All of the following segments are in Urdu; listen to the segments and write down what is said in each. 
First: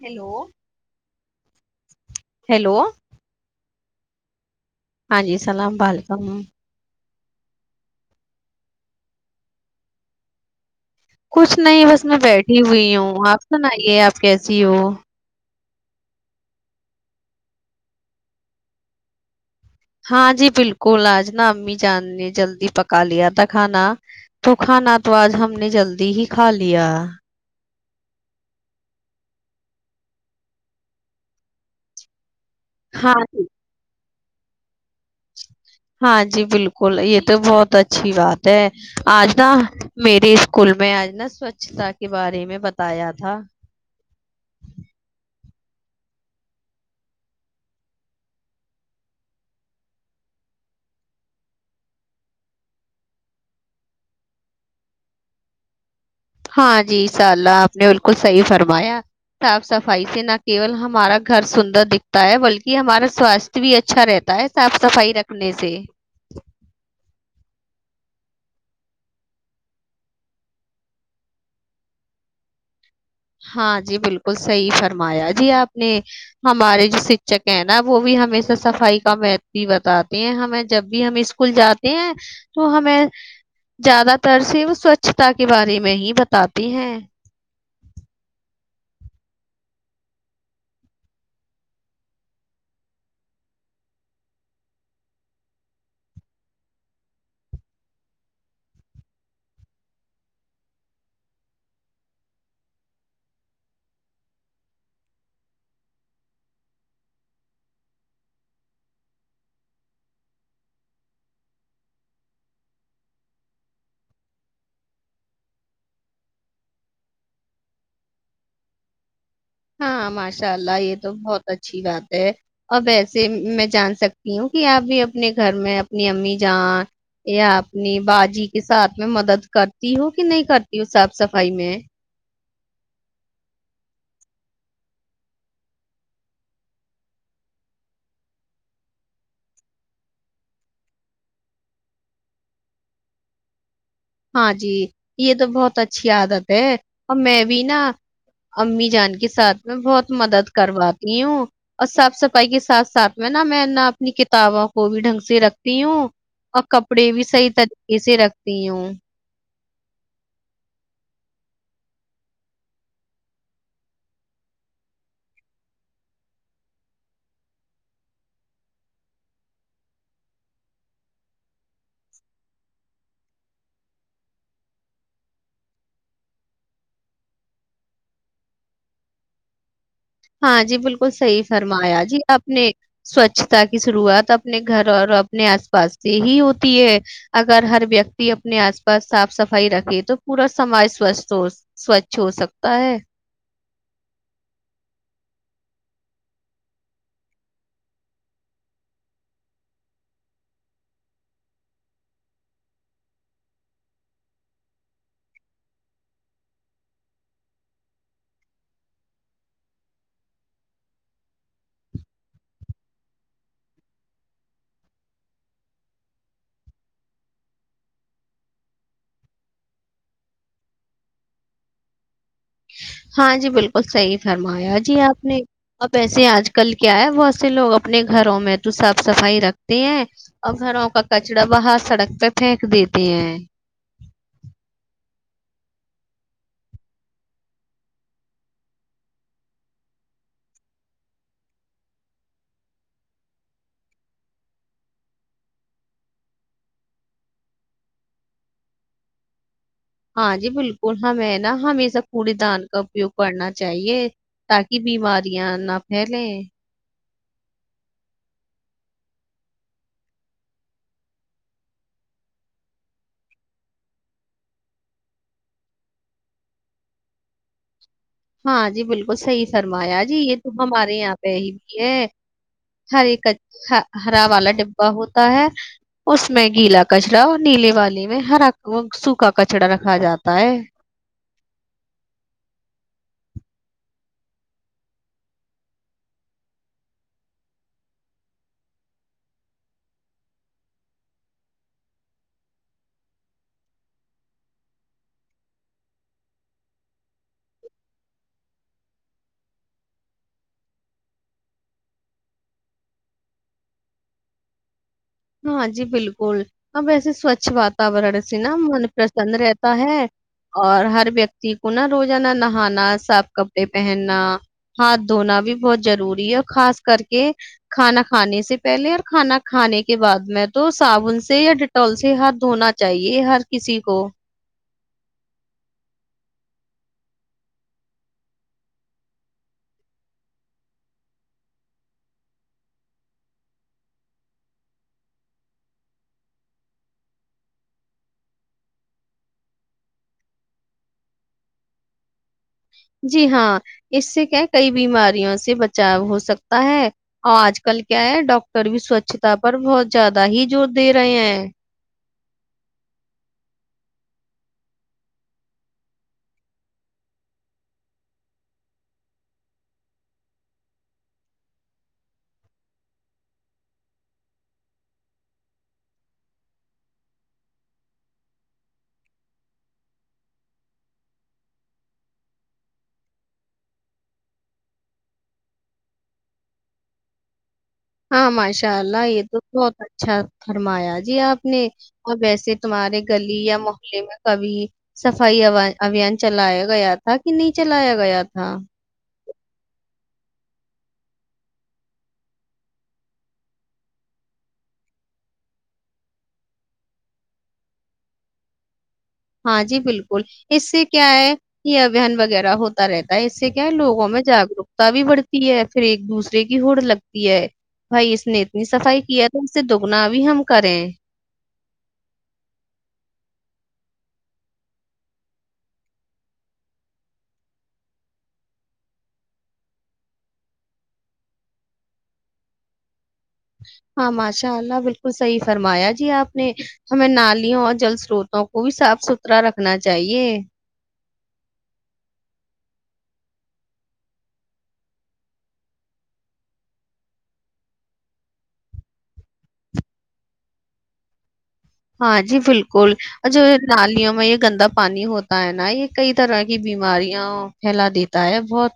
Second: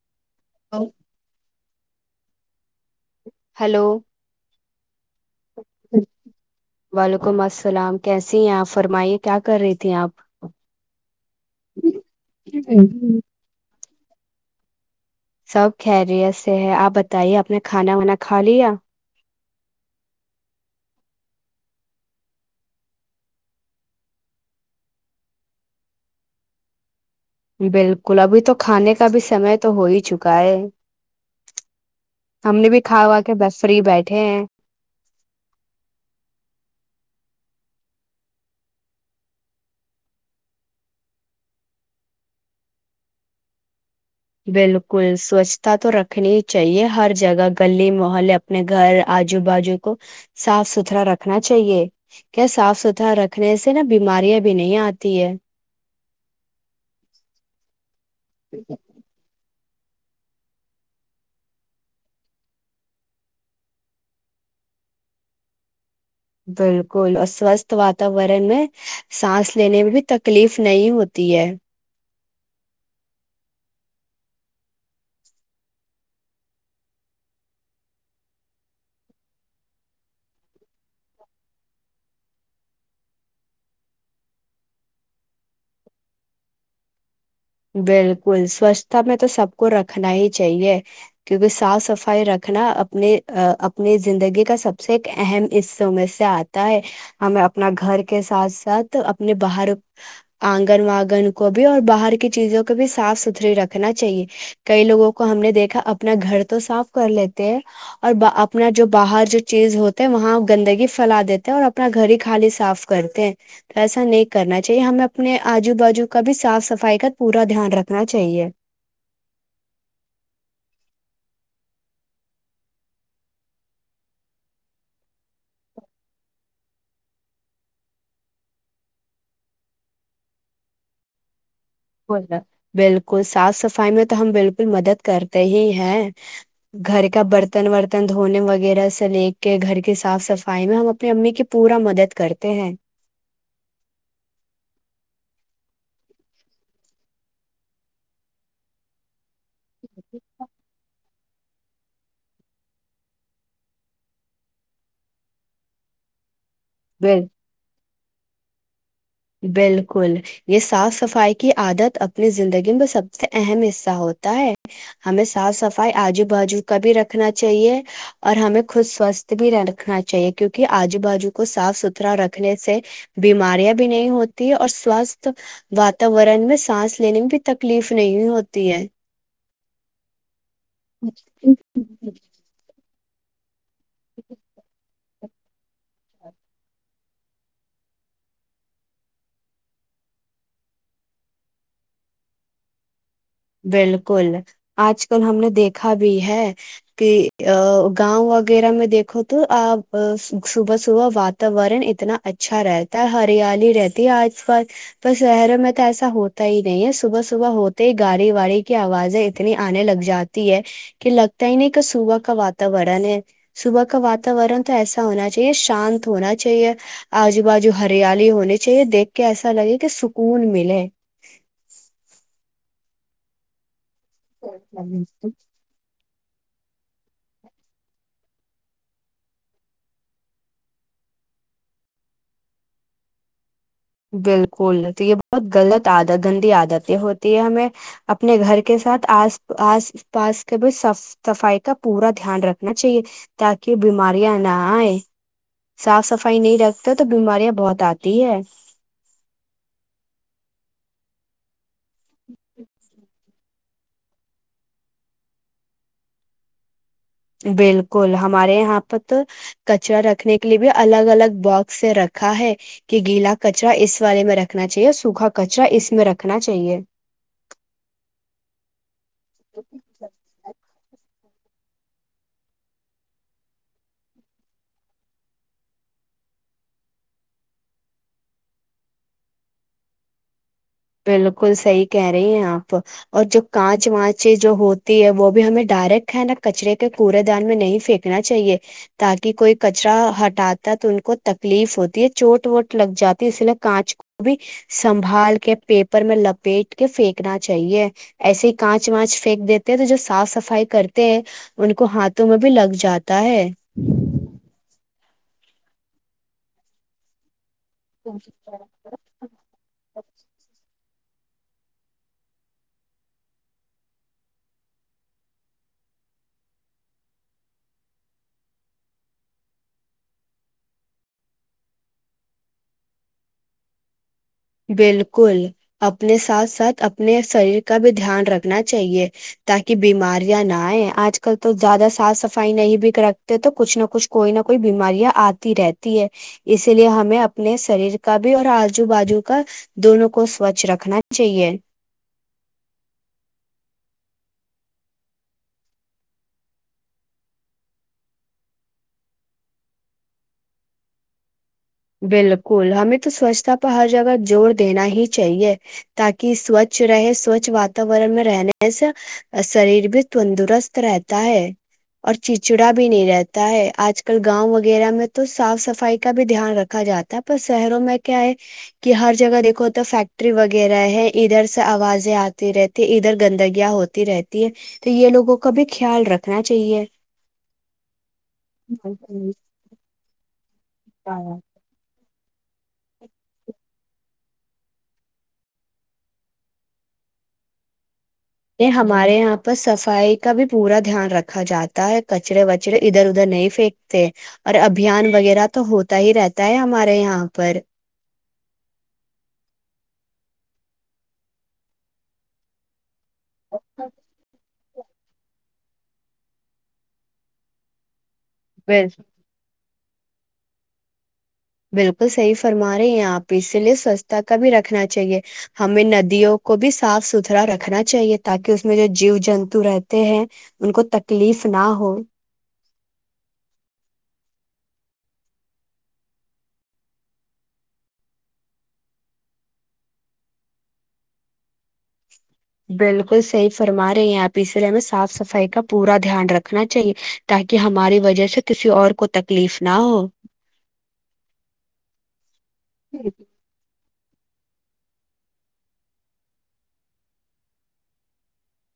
ہیلو اور ہیلو ہلو ہاں جی سلام ولکم وعلیکم السلام کیسی ہیں آپ فرمائیے کیا کر رہی تھی آپ کچھ نہیں بس میں بیٹھی ہوئی ہوں آپ سنئیے آپ کیسی ہو سب خیریت سے ہے آپ بتائیے اپپ نے کھانا وانا کھا لیا ہاں جی بالکل آج نا امی جان نے جلدی پکا لیا تھا کھانا تو کھانا تو آج ہم نے جلدی ہی کھا لیا بالکل ابھی تو کھانے کا بھی سمے تو ہو ہی چکا ہے ہم نے بھی کھا ہاں ہوا کہ جی بس فری بیٹھ ہاں ہاں جی بالکل یہ تو بہت اچھی بات ہے آج نا میرے اسکول میں آج نا سوچھتا کے بارے میں بتایا تھا بالکل سوچھتا تو رکھنی چاہیے ہر جگہ گلی محلے اپنے گھر آجو بجو کو صاف ستھرا رکھنا چاہیے کیا صاف ستھرا رکھنے سے نا بیماریاں بھی نہیں آتی ہے ہاں جی ان شاء اللہ آپ نے بکل کو صحیح فرمایا تو صفائی سے نہ کیول ہمارا گھر سندر دکھتا ہے بلکہ ہمارا سواستھ بھی اچھا رہتا ہے صاف صفائی رکھنے سے بالکل اور سوستھ بات وورن میں سانس لینے میں بھی تکلیف نہیں ہوتی ہے ہاں جی بالکل صحیح فرمایا جی آپ نے ہمارے جو شکشک ہیں نا وہ بھی ہمیشہ صفائی کا مہت بتاتے ہیں ہمیں جب بھی ہم اسکول جاتے ہیں تو ہمیں زیادہ تر سے وہ سوچھتا کے بارے میں ہی بتاتے ہیں بالکل سوچھتا میں تو سب کو رکھنا ہی چاہیے کیونکہ صاف صفائی رکھنا اپنے اپنی زندگی کا سب سے ایک اہم حصوں میں سے آتا ہے ہمیں اپنا گھر کے ساتھ ساتھ اپنے باہر آنگن وانگن کو بھی اور باہر چیزوں کو بھی صاف ستھری رکھنا چاہیے کئی لوگوں کو ہم نے دیکھا اپنا گھر تو صاف کر لیتے ہیں اور اپنا جو باہر جو چیز ہوتے ہے وہاں گندگی پھیلا دیتے اور اپنا گھر ہی خالی صاف کرتے ہیں تو ایسا نہیں کرنا چاہیے ہمیں اپنے آجو بجو کا بھی صاف صفائی کا پورا دھیان رکھنا چاہیے ہاں ماشاء اللہ یہ تو بہت اچھی بات ہے اب ایسے میں جان سکتی ہوں کہ آپ بھی اپنے گھر میں اپنی امی جاں یا اپنی باجی کے ساتھ میں مدد کرتی ہوں کہ نہیں کرتی صاف صفائی میں بول گا بالکل صاف صفائی میں تو ہم بالکل مدد کرتے ہی ہیں گھر کا برتن ورتن دھونے وغیرہ سے لے کے گھر کی صاف صفائی میں ہم اپنی امی کی پورا مدد کرتے ہیں ہاں جی یہ تو بہت اچھی عادت ہے اور میں بھی نا امی جان کے سات میں بہت مدد کرواتا ہوں اور صاف صفائی کے ساتھ ساتھ میں نا میں نہ اپنی کتابوں کو بھی ڈھنگ سے رکھتی ہوں اور کپڑے بھی بل سحی طریح کیے رکھتی ہوں بالکل یہ صاف صفائی کی عادت اپنی زندگی میں سب سے اہم حصہ ہوتا ہے ہمیں صاف صفائی آجو بازو کا بھی رکھنا چاہیے اور ہمیں خود سوستھ بھی رکھنا چاہیے کیونکہ آجو بجو کو صاف ستھرا رکھنے سے بیماریاں نہیں ہوتی ہے اور سوستھ وااتورن میں سانس لینے میں بھی تکلیف نہیں ہوتی ہے ہاں جی بالکل صحی فرمایا جی اپنے سوچھ تہ شروعات اپنے گھر اور ا اپنے آس پاس سے ہی ہوتی ہے اگر ہر ویکتی اپنے آس پاس صاف صفائی رکھے تو پورا سماج سوچھ سوچھ ہو سکتا ہے بالکل آج کل ہم نے دیکھا بھی ہے کہ گاؤں وغیرہ میں دیکھو تو آ صبح صبح واتاورن اتنا اچھا رہتا ہے ہریالی رہتی ہے آج پس شہروں میں تو ایسا ہوتا ہی نہیں ہے صبح صبح ہوتے ہی گاڑی واڑی کی آوازیں اتنی آنے لگ جاتی ہے کہ لگتا ہی نہیں کہ صبح کا واتورن ہے صبح کا واتاورن تو ایسا ہونا چاہیے شانت ہونا چاہیے آجو بجو ہریالی ہونی چاہیے دیکھ کے ایسا لگے کہ سکون ملے ہاں جی بالکل وہ صحیح فرمایا جی آپ نے ویسے آج کل کیا ہے بہت سے لوگ اپنے گھروں میں تو صاف صفائی رکھتے ہیں اور گھروں کا کچرا باہر سڑک پہ پھینک دیتے ہیں بالکل تو یہ بہت غلط عادت گندی عادتیں ہوتی ہے ہمیں اپنے گھر کے ساتھ آ آس پاس کے بھی صاف صفائی کا پورا دھیان رکھنا چاہیے تاکہ بیماریاں نہ آئے صاف صفائی نہیں رکھتے تو بیماریاں بہت آتی ہے ہاں جی بالکل ہیں نا ہمیشہ کوڑی دان کا اپیوگ کرنا چاہیے تاکہ بیماریاں نہ پھیلیں بالکل ہمارے یہاں پر تو کچرا رکھنے کے لیے بھی الگ الگ بااکس سے رکھا ہے کہ گیلا کچرا اس والے میں رکھنا چاہیے سوکھا کچرا اس میں رکھنا چاہیے ہاں جی بالکل صحیح فرمایا جی یہ ت ہمارے یہاں بھی ہے ہر ہرا والا ڈبا ہوتا ہے اس میں گیلا کچڑا اور نیلے والے میں ہرا سوکھا کچڑا رکھا جاتا ہے بالکل صحی کہہ رہی ہیں آپ اور جو کانچ وانچ جو ہوتی ہے وہ بھی ہمیں ڈائریکٹ ہے نا کچرے کے کوڑے دان میں نہیں پھینکنا چاہیے تاکہ کوئی کچرا ہٹاتا ہے تو ان کو تکلیف ہوتی ہے چوٹ ووٹ لگ جاتی اس لیے کانچ کو بھی سنبھال کے پیپر میں لپیٹ کے پھینکنا چاہیے ایسے ہی کانچ وانچ پھینک دیتے ہیں تو جو صاف صفائی کرتے ہیں ان کو ہاتھوں میں بھی لگ جاتا ہے ہاں جی بالکل ا ویسے سچھ واتورن سے نا من پرسن رہتا ہے اور ہر ویکتی کو نہا روزانہ نہانا صاف کپڑے پہننا ہاتھ دھونا بھی بہت ضروری ہے اور خاص کر کے کھانا کھانے سے پہلے اور کھانا کھانے کے کے بعد میں تو صابن سے یا ڈیٹول سے ہاتھ دھونا چاہیے ہر کسی کو بالکل اپنے ساتھ ساتھ اپنے شریر کا بھی دھیان رکھنا چاہیے تاکہ بیماریاں نہ آئے آج کل تو زیادہ صاف صفائی نہیں بھی رکھتے تو کچھ نہ کچھ کوئی نہ کوئی بیماریاں آتی رہتی ہے اسی لیے ہمیں اپنے شریر کا بھی اور آزو بازو کر دونوں کو سوچھ رکھنا چاہیے جی ہاں اس سے کیا کئی بیماریوں سے بچاؤ ہو سکتا ہے اور آج کل کیا ہے ڈاکٹر بھی سوچھتا پر بہت زیادہ ہی زور دے رہے ہیں بالکل ہمیں تو سوچھتا پ ہر جگہ زور دینا ہی چاہیے تاکہ سوچھ رہے سوچھ واتاورن میں رہنے سے شریر بھی تندرست رہتا ہے اور چچڑا بھی نہیں رہتا ہے آج کل گاؤں وغیرہ میں تو صاف صفائی کا بھی دھیان رکھ رکھا جاتا ہے پر شہروں میں کیا ہے کہ ہر جگہ دیکھو تو فیکٹری وغیرہ ہے ادھر سے آوازیں آتی رہتی ہے ادھر گندگیاں ہوتی رہتی ہے تو یہ لوگوں کا بھی خیال رکھنا چاہیے ہاں ماشاء اللہ یہ تو بہت اچھا فرمایا جی آپ نے اور ویسے تمہارے گلی یا محلے میں کبھی صفائی ابھیان چلایا گیا تھا کہ نہیں چلایا گیا تھا ہمارے یہاں پر صفائی کا بھی پورا دھیان رکھا جاتا ہے کچرے وچرے ادھر ادھر نہیں پھینکتے اور ابھیان وغیرہ تو ہوتا ہی رہتا ہے ہمارے یہاں پر ہاں جی بالکل اس سے کیا ہے یہ ابان وغیرہ ہوتا رہتا اس سے کیا ہے لووں میں جاگروک تا بھی بڑھتی ہے پھر ایک دوسرے کی ہوڑ لگتی ہے بھائی اس اس نے اتنی بل صفائی کیا تھا سے دگنا بھی ہم کریں بالکل صحیح فرما رہے ہیں آپ اسی لیے سوچھتا کا بھی رکھنا چاہیے ہمیں ندیوں کو بھی صاف ستھرا رکھنا چاہیے تاکہ اس میں جو جیو جنتو رہتے ہیں ان کو تکلیف نہ ہو ہاں ماشاء اللہ بالکل صحیح فرمایا جی آپ نے ہمیں نالیوں اور جل سروتوں کو بھی صاف ستھرا رکھنا چاہیے بالکل صحیح فرما رہے ہیں آپ اسرے ہمیں صاف صفائی کا پورا دھیان رکھنا چاہیے تاکہ ہماری وجہ سے کسی اور کو تکلیف نہ ہو ہاں جی بالکل اور جو نی میں یہ گندا پانی ہوتا ہے نا یہ کئی طرح کی بیماریاں پھیلا دیتا ہے بہت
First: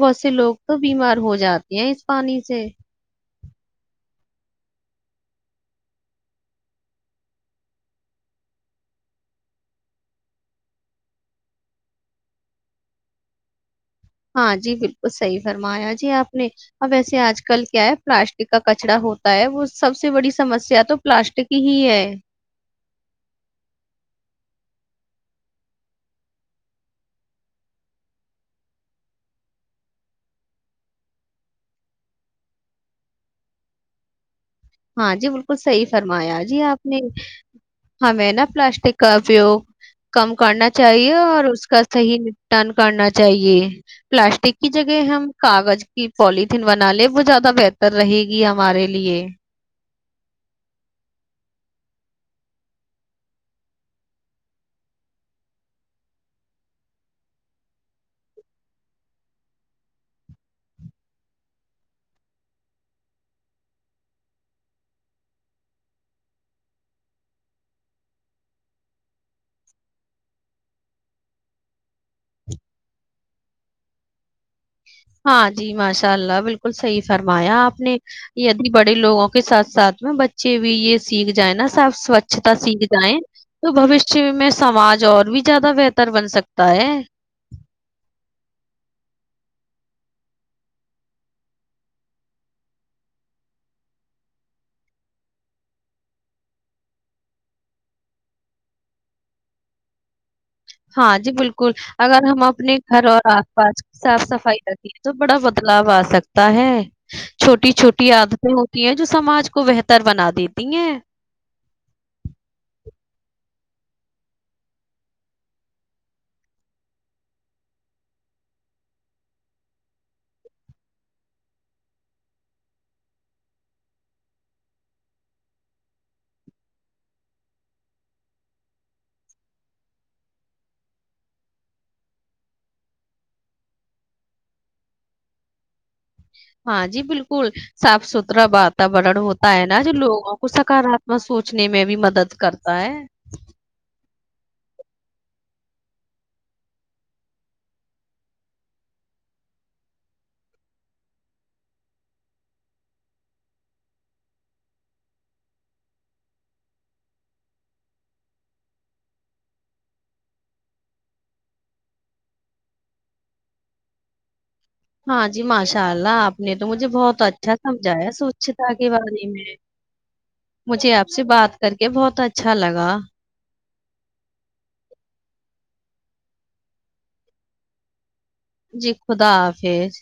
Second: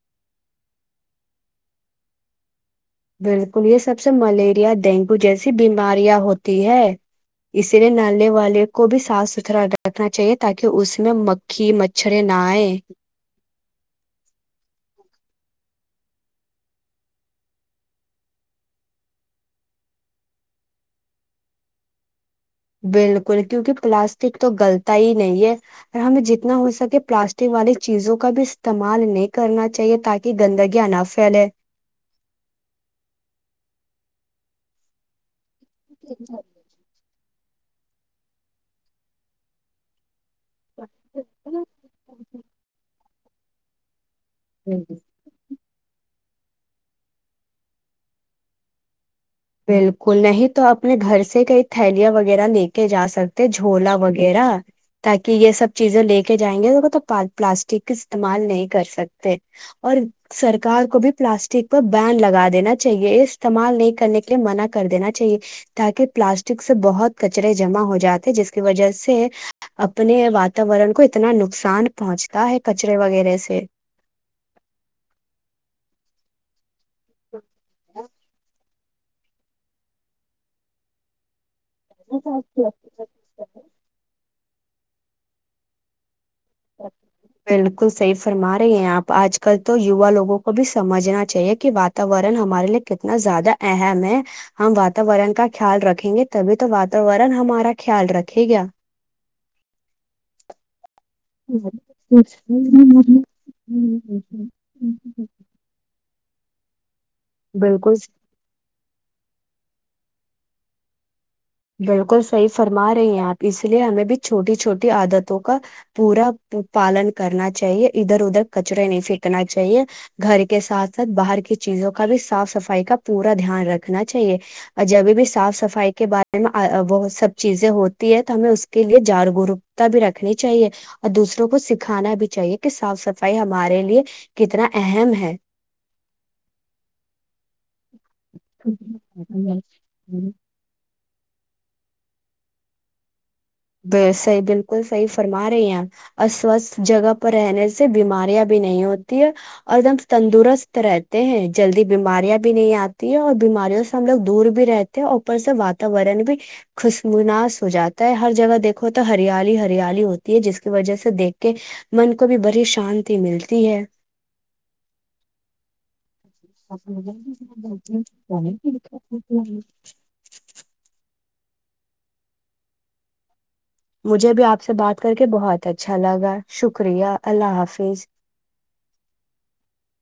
بہت سے لوگ تو بیمار ہو جاتے ہیں اس پانی سے بالکل یہ سب سے ملیریا ڈینگو جیسی بیماریاں ہوتی ہے اسی لیے نالے والے کو بھی صاف ستھرا رکھنا چاہیے تاکہ اس میں مکھی مچھریں نہ آئے ہاں جی بالکل صحیح فرمایا جی آپ نے اب وسے آج کل کیا ہے پلاسٹک کا کچرا ہوتا ہے وہ سب سے بڑی سمسیا تو پلاسٹک ہی ہے بالکل کیونکہ پلاسٹک تو گلتا ہی نہیں ہے ہمیں جتنا ہو سکے پلاسٹک والی چیزوں کا بھی استعمال نہیں کرنا چاہیے تاکہ گندگیاں نہ پھیلے ہاں جی کو صحیح فرمایا جی آپ نے ہم نہا پلاسٹک کاو کم کرنا چاہیے اور اس کا صحیح نپٹان کرنا چاہے پلاسٹک کی جگہ ہم کاغذ کہ پولیتھین بنا لے وہ زیادہ بہتر رہے گی ہمارے لیے بالکل نہیں تو اپنے گھر سے کئی تھیلیاں وغیرہ لے کے جا سکتے جھولا وغیرہ تاکہ یہ سب چیزیں لے کے جائیں گے پلاسٹک استعمال نہیں کر سکتے اور سرکار کو بھی پلاسٹک پر بین لگا دینا چاہیے یہ استعمال نہیں کرنے کے منع کر دینا چاہیے تاکہ پلاسٹک سے بہت کچرے جمع ہو جاتے جس کی وجہ سے اپنے واتاورن کو اتنا نقصان پہنچتا ہے کچرے وغیرہ سے ہاں جی ماشاء اللہ بالکل بالکل صحی فرمایا آپ نے یہ بڑے لوگوں کے ساتھ ساتھ میں بچے بھی یہ سیکھ جائ نا سب سوچھتا سیکھ جائیں تو بوشیہ میں سماج اور بھی زیادہ بہتر بن سکتا ہے بالکل صحیح فرما رہے ہیں آپ آج کل تو یوا لوگوں کو بھی سمجھنا چاہیے کہ واتورن ہمارے لیے کتنا زیادہ اہم ہے ہم واتورن کا خیال رکھیں گے تبھی تو واتورن ہمارا خیال رکھے گا ہاں جی بالکل اگر ہم اپنے گھر اور آس پاس صاف صفائی رکھیںے تو بڑا بدلاؤ آ سکتا تاہ چھوٹی بالکل چھوٹی عادتیں ہیں جو سماج کو بہتر بنا دیتی ہیں بالکل صحیح فرما رہی ہیں آپ اس لیے ہمیں بھی چھوٹی چھوٹی عادتوں کا پورا پالن کرنا چاہیے ادھر ادھر کچرے نہیں پھینکنا چاہیے گھر کے ساتھ ساتھ باہر کی چیزوں کا بھی صاف صفائی کا پورا دھیان رکھنا چاہیے اور جبھی بھی صاف صفائی کے بار وہ سب چیزیں ہوتی ہے تو ہمیں اس کے لیے جاگروکتا بھی رکھنی چاہیے اور دوسروں کو سکھانا بھی چاہیے کہ صاف صفائی ہمارے لیے کتنا اہم ہے ہاں جی بالکل صاف ستھرا واتورن ہوتا ہے نا جو لوگوں کو سکار میں سوچنے میں بھی مدد کرتا ہے صحیح بالکل صحیح فرما رہی ہیں اوروستھ جگہ پر رہنے سے بیماریاں بھی نہیں ہوتی ہے اور دم تندرست رہتے ہیں جلدی بیماریاں بھی نہیں آتی ہے اور بیماریوں سے ہم لوگ دور بھی رہتے ہیں اور اوپر سے واتاورن بھی خوش مناس ہو جاتا ہے ہر جگہ دیکھو تو ہریالی ہریالی ہوتی ہے جس کی وجہ سے دیکھ کے من کو بھی بڑی شانتی ملتی ہے ہاں جی ماشاء اللہ آپ نے تو مجھے بہت اچھا سمجھایا سوچھتا کے بارے میں مجھے آپ سے بات کر کے بہت اچھا لگا مجھے بھی آپ سے بات کر کے بہت اچھا لگا شکریہ اللہ حافظ جی خدا حافظ